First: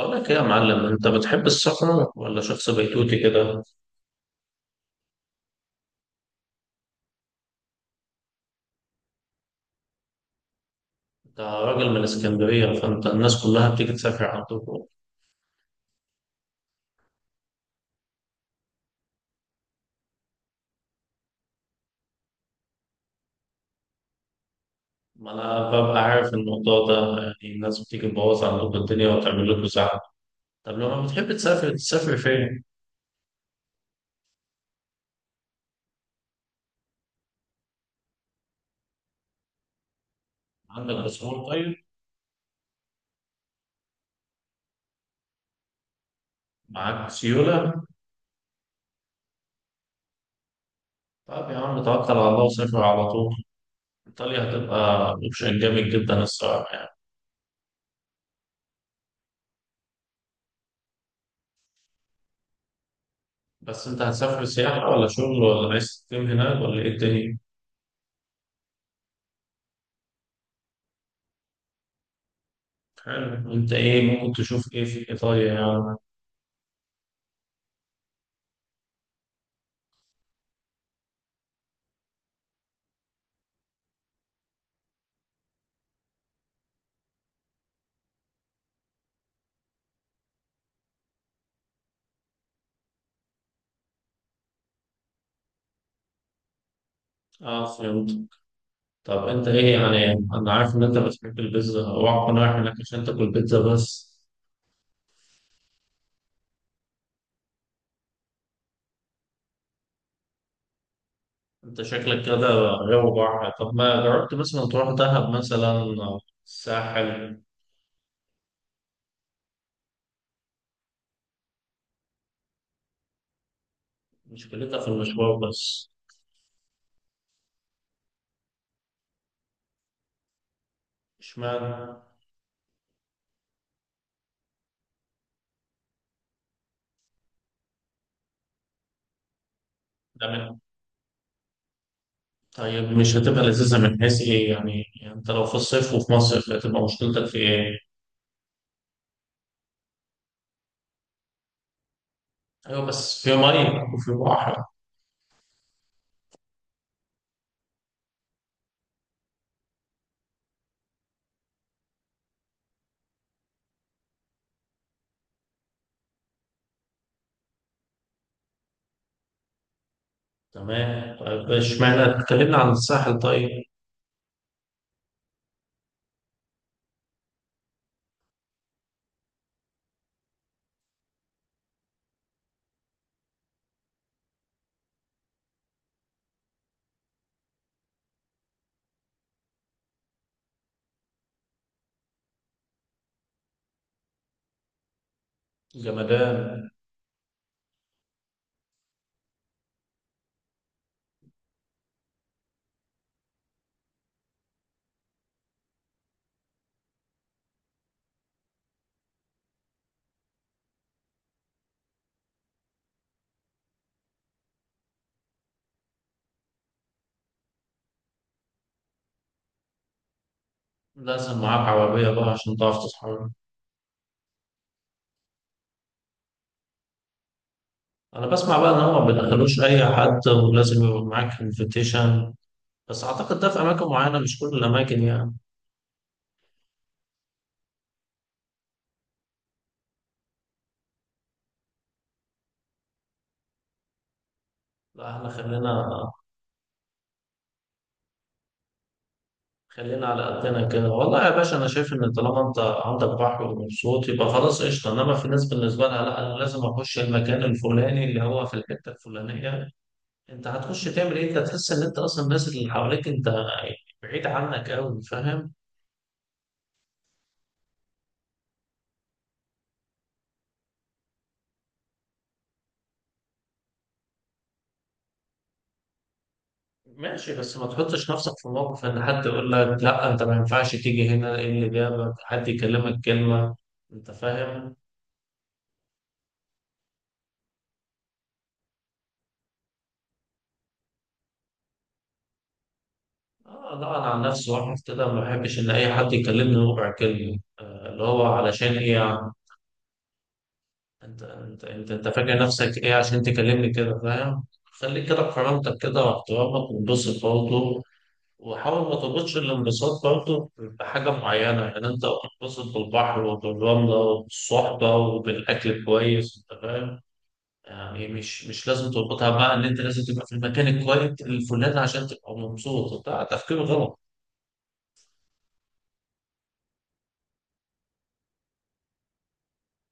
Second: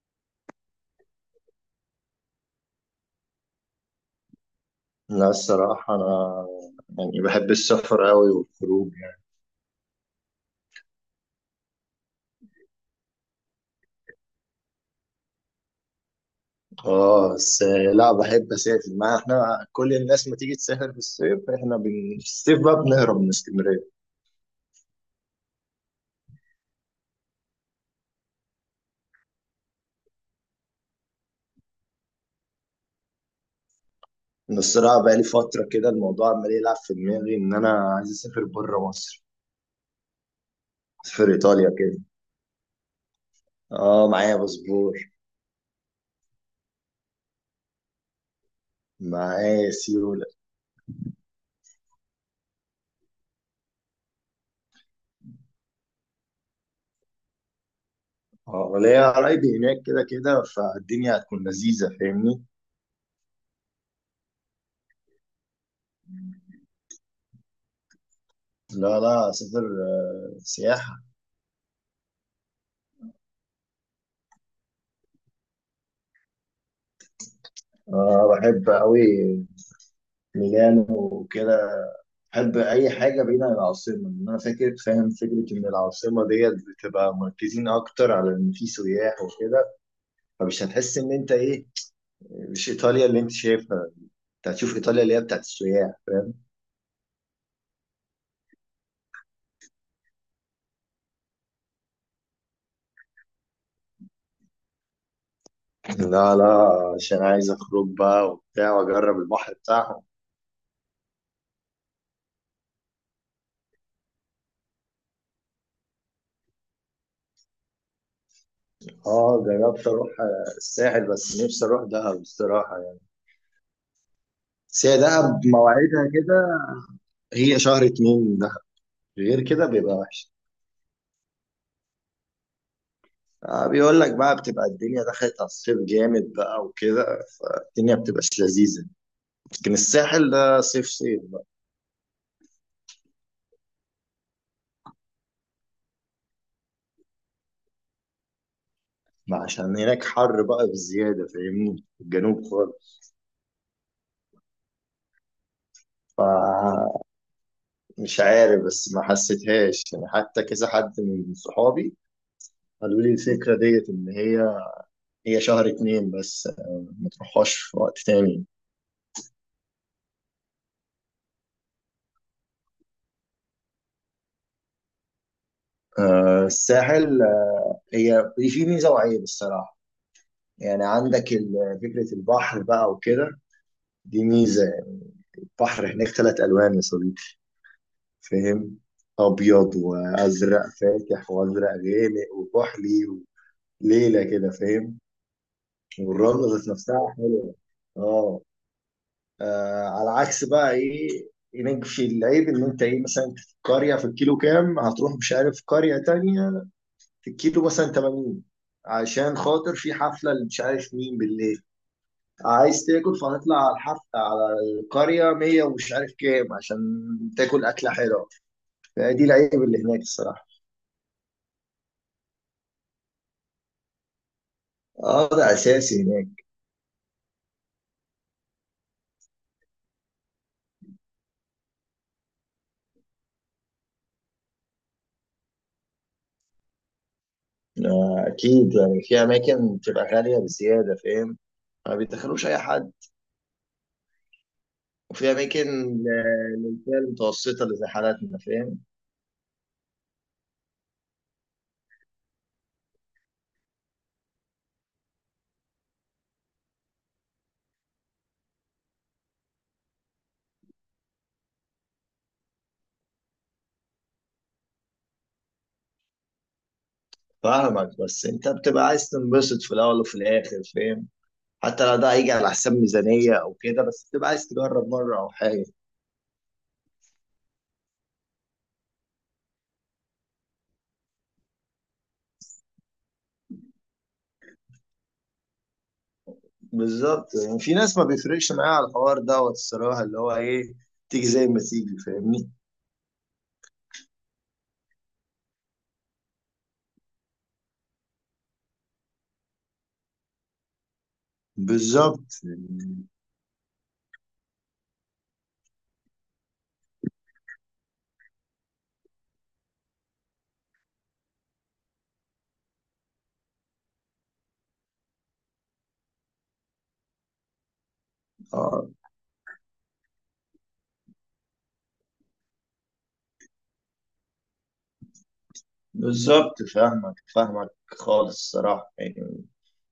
أقول لك إيه يا معلم، أنت بتحب السفر ولا شخص بيتوتي كده؟ لا، الصراحة أنا يعني بحب السفر أوي والخروج يعني. أنت راجل من اسكندرية، فأنت الناس كلها بتيجي تسافر عندكم. آه، بس لا، بحب أسافر. ما إحنا كل الناس ما تيجي تسافر في الصيف، إحنا في الصيف بقى بنهرب من اسكندرية. ما أنا ببقى عارف الموضوع ده، يعني الناس بتيجي تبوظ عندكم الدنيا وتعمل لكم زحمة. طب لما بتحب تسافر، تسافر فين؟ أنا الصراحة بقالي فترة كده الموضوع عمال يلعب في دماغي إن أنا عايز أسافر بره مصر. عندك أسافر أسوان إيطاليا طيب؟ كده. آه، معايا باسبور. معاك سيولة؟ معايا سيولة. طب يا عم توكل على الله وسافر على طول. إيطاليا هتبقى أوبشن جامد جدا الصراحة يعني. آه، وليا قرايبي هناك كده كده، فالدنيا هتكون لذيذة، فاهمني. بس أنت هتسافر سياحة ولا شغل، ولا عايز تقيم هناك، ولا إيه الدنيا؟ لا لا، أسافر. آه، سياحة. حلو. أنت إيه ممكن تشوف إيه في إيطاليا يعني؟ آه، بحب أوي ميلانو وكده. بحب اي حاجه بعيده عن العاصمه، ان انا فاكر فاهم فكره ان العاصمه ديت بتبقى مركزين اكتر على ان في سياح وكده. فمش هتحس ان انت ايه، مش ايطاليا اللي انت شايفها. انت هتشوف ايطاليا اللي هي بتاعت السياح، فاهم. اه، فهمت. طب انت ايه يعني، انا عارف ان انت بتحب البيتزا، اوعى تكون رايح هناك عشان تاكل بيتزا بس. لا لا، عشان عايز اخرج بقى وبتاع واجرب البحر بتاعهم. انت شكلك كده غاوي بحر. طب ما جربت مثلا تروح دهب مثلا، او الساحل؟ اه، جربت اروح الساحل، بس نفسي اروح دهب الصراحه يعني. مشكلتها بس في هي المشوار دهب بس. مواعيدها كده، هي شهر اتنين دهب، غير كده بيبقى وحش. اشمعنى؟ آه، بيقول لك بقى بتبقى الدنيا دخلت على الصيف جامد بقى وكده، الدنيا بتبقاش لذيذة. لكن الساحل تمام. ده صيف صيف بقى. طيب مش هتبقى لذيذة من حيث ايه يعني؟ يعني انت لو في الصيف وفي مصيف، هتبقى مشكلتك في ايه؟ ما عشان هناك حر بقى بزيادة فاهمني، في الجنوب ايوه، خالص. بس في ميه وفي بحر. فمش عارف، بس ما حسيتهاش يعني، حتى كذا حد من صحابي قالوا لي الفكرة ديت إن هي شهر اتنين بس، آه، ما تروحهاش في وقت تاني. تمام. طيب اشمعنى اتكلمنا عن الساحل طيب. آه، الساحل، آه، هي في ميزة وعيب الصراحة. يعني عندك فكرة البحر بقى وكده، دي ميزة. بحر هناك 3 الوان يا صديقي، فاهم، ابيض وازرق فاتح وازرق غامق وكحلي، وليله كده، فاهم. والرمله ذات جمدان. نفسها حلوه. اه، آه، على عكس بقى ايه، هناك في العيب ان انت ايه، مثلا في القريه في الكيلو كام هتروح، مش عارف، قريه تانية في الكيلو مثلا 80، عشان خاطر في حفله اللي مش عارف مين بالليل، عايز تاكل، فهتطلع على الحفله على القريه 100 ومش عارف كام، عشان تاكل اكله حلوه. دي العيب اللي هناك الصراحة. لازم معاك عربية بقى عشان تعرف تتحرك. اه ده اساسي هناك. أنا بسمع بقى إن هما ما بيدخلوش أي حد، ولازم يبقى معاك انفيتيشن، بس أعتقد ده في أماكن معينة، مش كل الأماكن يعني. آه، اكيد يعني في اماكن بتبقى غاليه بزياده، فاهم، ما بيدخلوش اي حد. لا إحنا وفي اماكن، خلينا آه، للفئه المتوسطه اللي زي حالاتنا، فاهم. على قدنا كده. والله يا باشا، أنا شايف إن طالما أنت عندك بحر ومبسوط، يبقى خلاص قشطة. إنما في ناس بالنسبة لها لا، أنا لازم أخش المكان الفلاني اللي هو في الحتة الفلانية. أنت هتخش تعمل إيه؟ أنت تحس إن أنت أصلا الناس اللي حواليك أنت بعيد عنك أوي، فاهم. فاهمك، بس انت بتبقى عايز تنبسط في الاول وفي الاخر، فاهم. حتى لو ده هيجي على حساب ميزانيه او كده، بس بتبقى عايز تجرب مره او حاجه. ماشي، بس ما تحطش نفسك في موقف ان حد يقول لك لا انت ما ينفعش تيجي هنا، ايه اللي جابك، حد يكلمك كلمة، انت فاهم. بالظبط، يعني في ناس ما بيفرقش معاها على الحوار دوت الصراحه، اللي هو ايه، تيجي زي ما تيجي، فاهمني. آه لا، انا عن نفسي واحد كده ما بحبش ان اي حد يكلمني ربع كلمة، اللي هو علشان ايه يعني؟ انت فاكر بالظبط. نفسك ايه عشان تكلمني كده، فاهم؟ خليك كده بكرامتك كده واحترامك، وانبسط برضه. وحاول ما تربطش الانبساط برضه بحاجة معينة، يعني انت انبسط بالبحر وبالرملة وبالصحبة وبالأكل كويس، انت فاهم. يعني مش آه. لازم تربطها بقى ان انت لازم تبقى في المكان الكويس الفلاني عشان تبقى مبسوط، ده تفكير غلط. بالظبط، فاهمك فاهمك خالص الصراحة يعني.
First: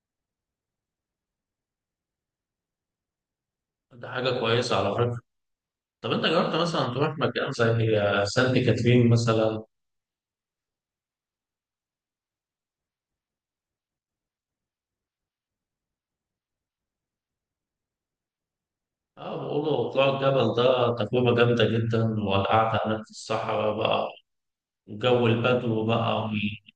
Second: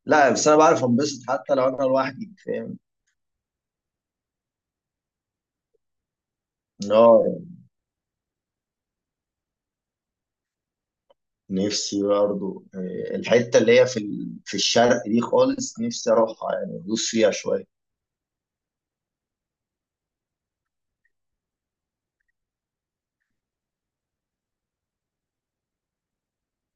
لا، بس أنا بعرف أنبسط حتى لو أنا لوحدي، فاهم. ده حاجه كويسه على فكره. طب انت جربت إن مثلا تروح هو مكان زي سانت كاترين مثلا؟ نفسي برضه، آه، الحتة اللي هي في في الشرق دي خالص نفسي أروحها، يعني أدوس فيها شوية. اه، بيقولوا طلوع الجبل ده تجربه جامده جدا، والقعده هناك في الصحراء بقى، وجو البدو بقى،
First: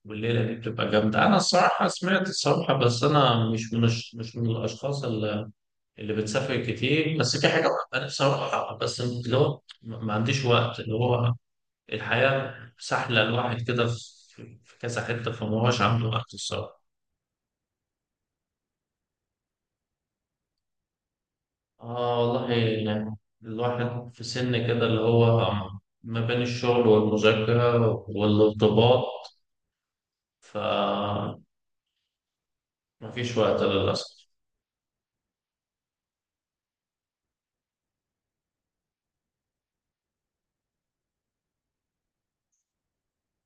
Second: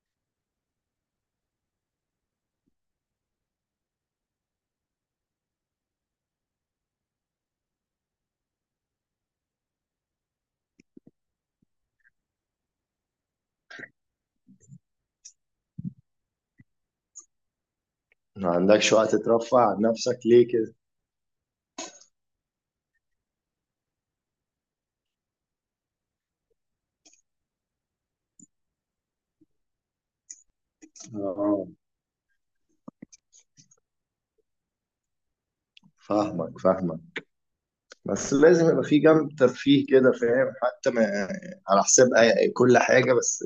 والليله دي بتبقى جامده. انا الصراحه سمعت الصراحه، بس انا مش من الاشخاص اللي بتسافر كتير. بس في حاجه، انا بصراحه بس اللي هو ما عنديش وقت، اللي هو الحياة سحلة، الواحد كده في كذا حتة، فما هوش عنده وقت الصراحة. ما عندكش وقت ترفع عن نفسك ليه كده؟ آه والله يعني، الواحد في سن كده اللي هو ما بين الشغل والمذاكرة والارتباط، فمفيش اه، وقت للأسف. فاهمك فاهمك. بس لازم يبقى في جنب ترفيه كده، فاهم، حتى ما على حساب كل حاجة، بس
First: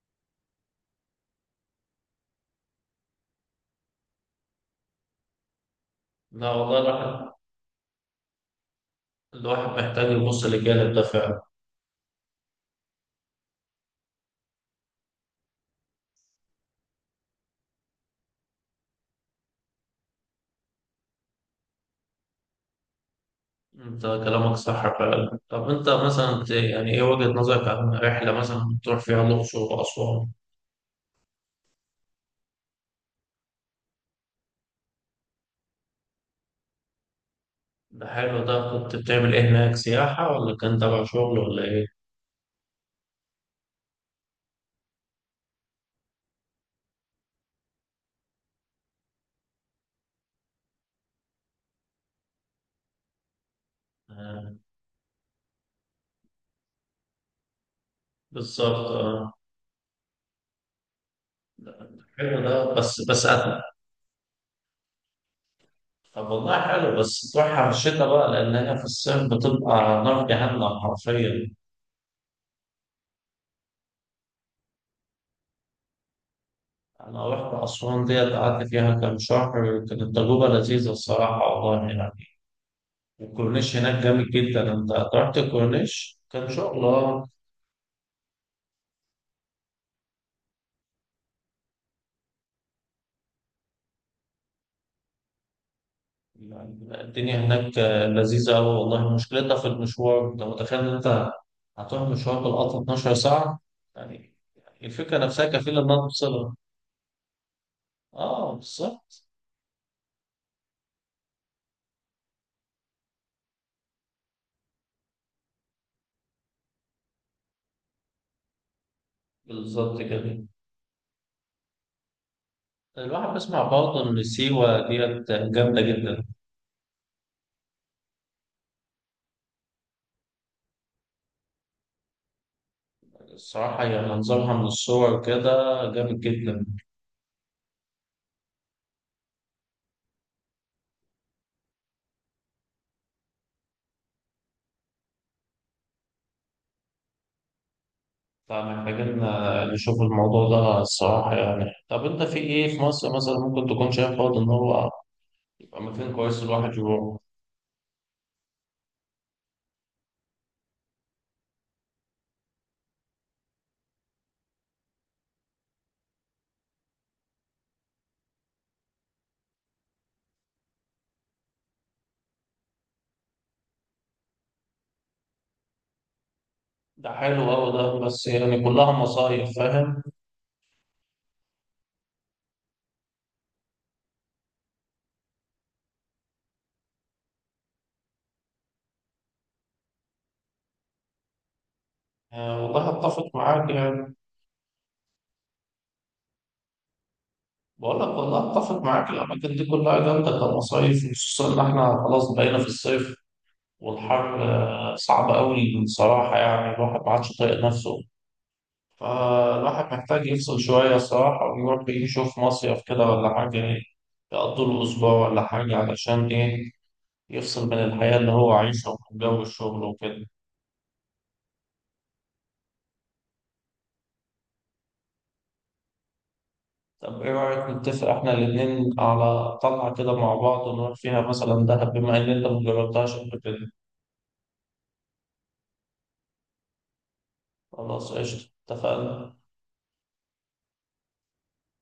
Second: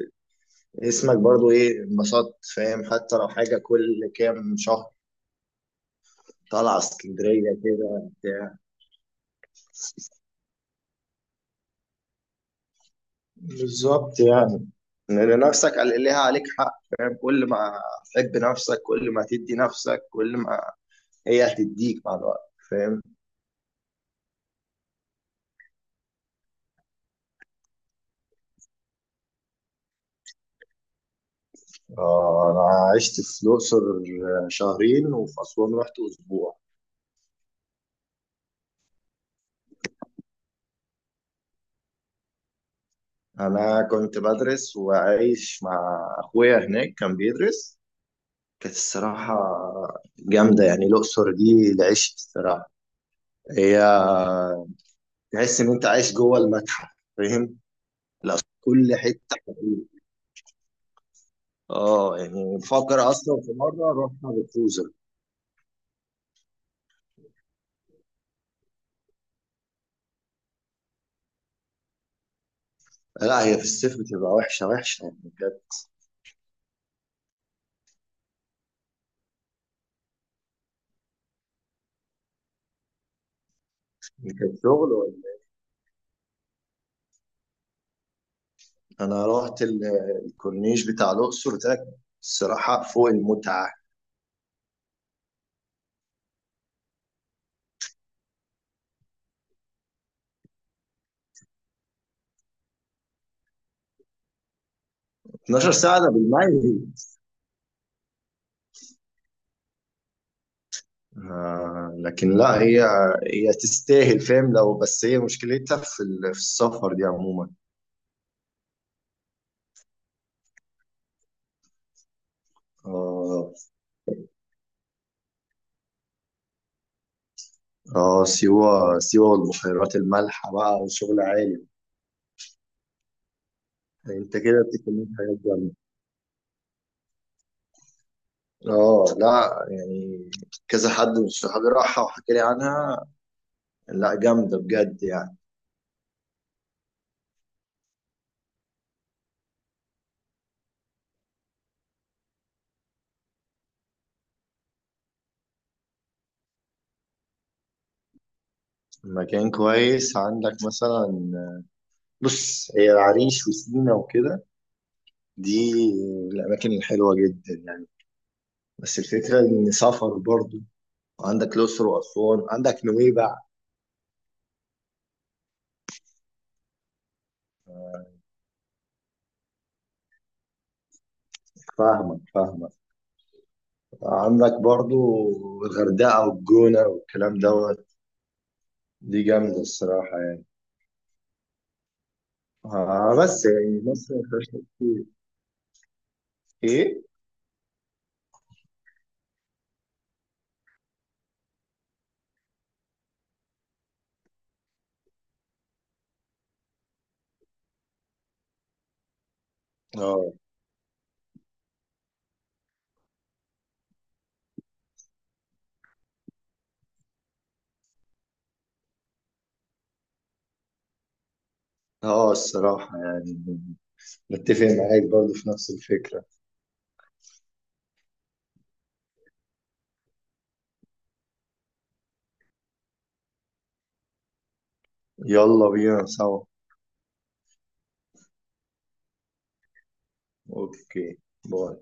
اسمك برضو ايه انبسطت، فاهم، حتى لو حاجة كل كام شهر، لا والله طالعه اسكندريه كده بتاع. الواحد محتاج يبص للجانب ده فعلا. بالظبط يعني. لأن نفسك ليها عليك حق، فاهم، كل ما تحب نفسك كل ما تدي نفسك كل ما هي هتديك مع الوقت، فاهم. انت كلامك صح فعلا. طب انت مثلا يعني ايه وجهة نظرك عن رحلة مثلا تروح فيها الأقصر وأسوان؟ آه، أنا عشت في الأقصر شهرين وفي أسوان رحت أسبوع. ده حلو. ده كنت بتعمل ايه هناك، سياحة ولا كان تبع شغل ولا ايه؟ انا كنت بدرس وعايش مع اخويا هناك، كان بيدرس. كانت الصراحه جامده يعني. الاقصر دي العشق الصراحه، هي آه، تحس ان انت عايش جوه المتحف، فاهم. لا، بالظبط. كل اه حته حقيقي. اه، حلو ده، يعني بس بفكر بس اصلا في أتنى. مره رحنا بالكوزه. طب والله حلو، بس تروح على الشتاء بقى، لأن هي في الصيف بتبقى نار جهنم حرفيا. لا، هي في الصيف بتبقى وحشه وحشه يعني، كانت. أنا رحت أسوان ديت، قعدت فيها كام شهر، كانت تجربة لذيذة الصراحة والله يعني. الكورنيش هناك جامد كانت جدا. أنت شغل ولا رحت إيه؟ الكورنيش كان شغل، اه انا رحت الكورنيش بتاع الاقصر ده الصراحه فوق المتعه. يعني الدنيا هناك آه، لذيذة أوي والله. مشكلتها في المشوار، أنت متخيل إن أنت هتروح مشوار بالقطر 12 ساعة؟ يعني الفكرة نفسها 12 كفيلة إنها ساعه ده توصلك. بالميت. اه بالظبط. آه، لكن لا، هي تستاهل، فاهم. لو بس هي مشكلتها في في السفر دي عموما. بالظبط كده. الواحد اه. بيسمع برضه إن سيوة ديت جامدة جدا. اه سيوه سيوه والبحيرات المالحه بقى وشغل عالي. الصراحة هي انت منظرها كده من بتتكلم في الصور حاجات. كده جامد جدا. اه، لا يعني كذا حد من صحابي راحها وحكى لي عنها، لا جامدة بجد يعني. فمحتاجين آه، نشوف الموضوع ده الصراحة يعني. طب أنت في إيه في مصر مثلا ممكن تكون شايف برضه إن هو يبقى مكان كويس الواحد يروح؟ مكان كويس عندك مثلا؟ بص هي العريش وسينا وكده، دي الأماكن الحلوة جدا يعني. بس الفكرة إن سفر برضو. عندك الأقصر وأسوان، عندك نويبع. ده حلو أوي ده، بس يعني كلها مصايف، فاهم. فاهمك فاهمك. عندك برضو الغردقة والجونة والكلام دوت، دي جامدة الصراحة يعني. آه والله آه، أتفق بس معاك يعني يعني. مصر ما فيهاش كتير إيه؟ بقول لك والله أتفق معاك، الأماكن دي كلها جامدة كمصايف، خصوصا إن إحنا خلاص بقينا في الصيف، والحر آه، صعب أوي بصراحة يعني، الواحد ما عادش طايق نفسه. فالواحد محتاج اه. يفصل شوية الصراحة، ويروح يشوف مصيف كده ولا حاجة، يقضي له أسبوع ولا حاجة علشان إيه، يفصل من الحياة اللي هو عايشها ومن جو الشغل وكده. اه الصراحة يعني متفق معاك برضه في نفس الفكرة. طب إيه رأيك نتفق إحنا الاتنين على طلعة كده مع بعض، ونروح فيها مثلا دهب، بما إن أنت مجربتهاش قبل كده؟ يلا بينا سوا. خلاص قشطة، اتفقنا. اوكي. باي.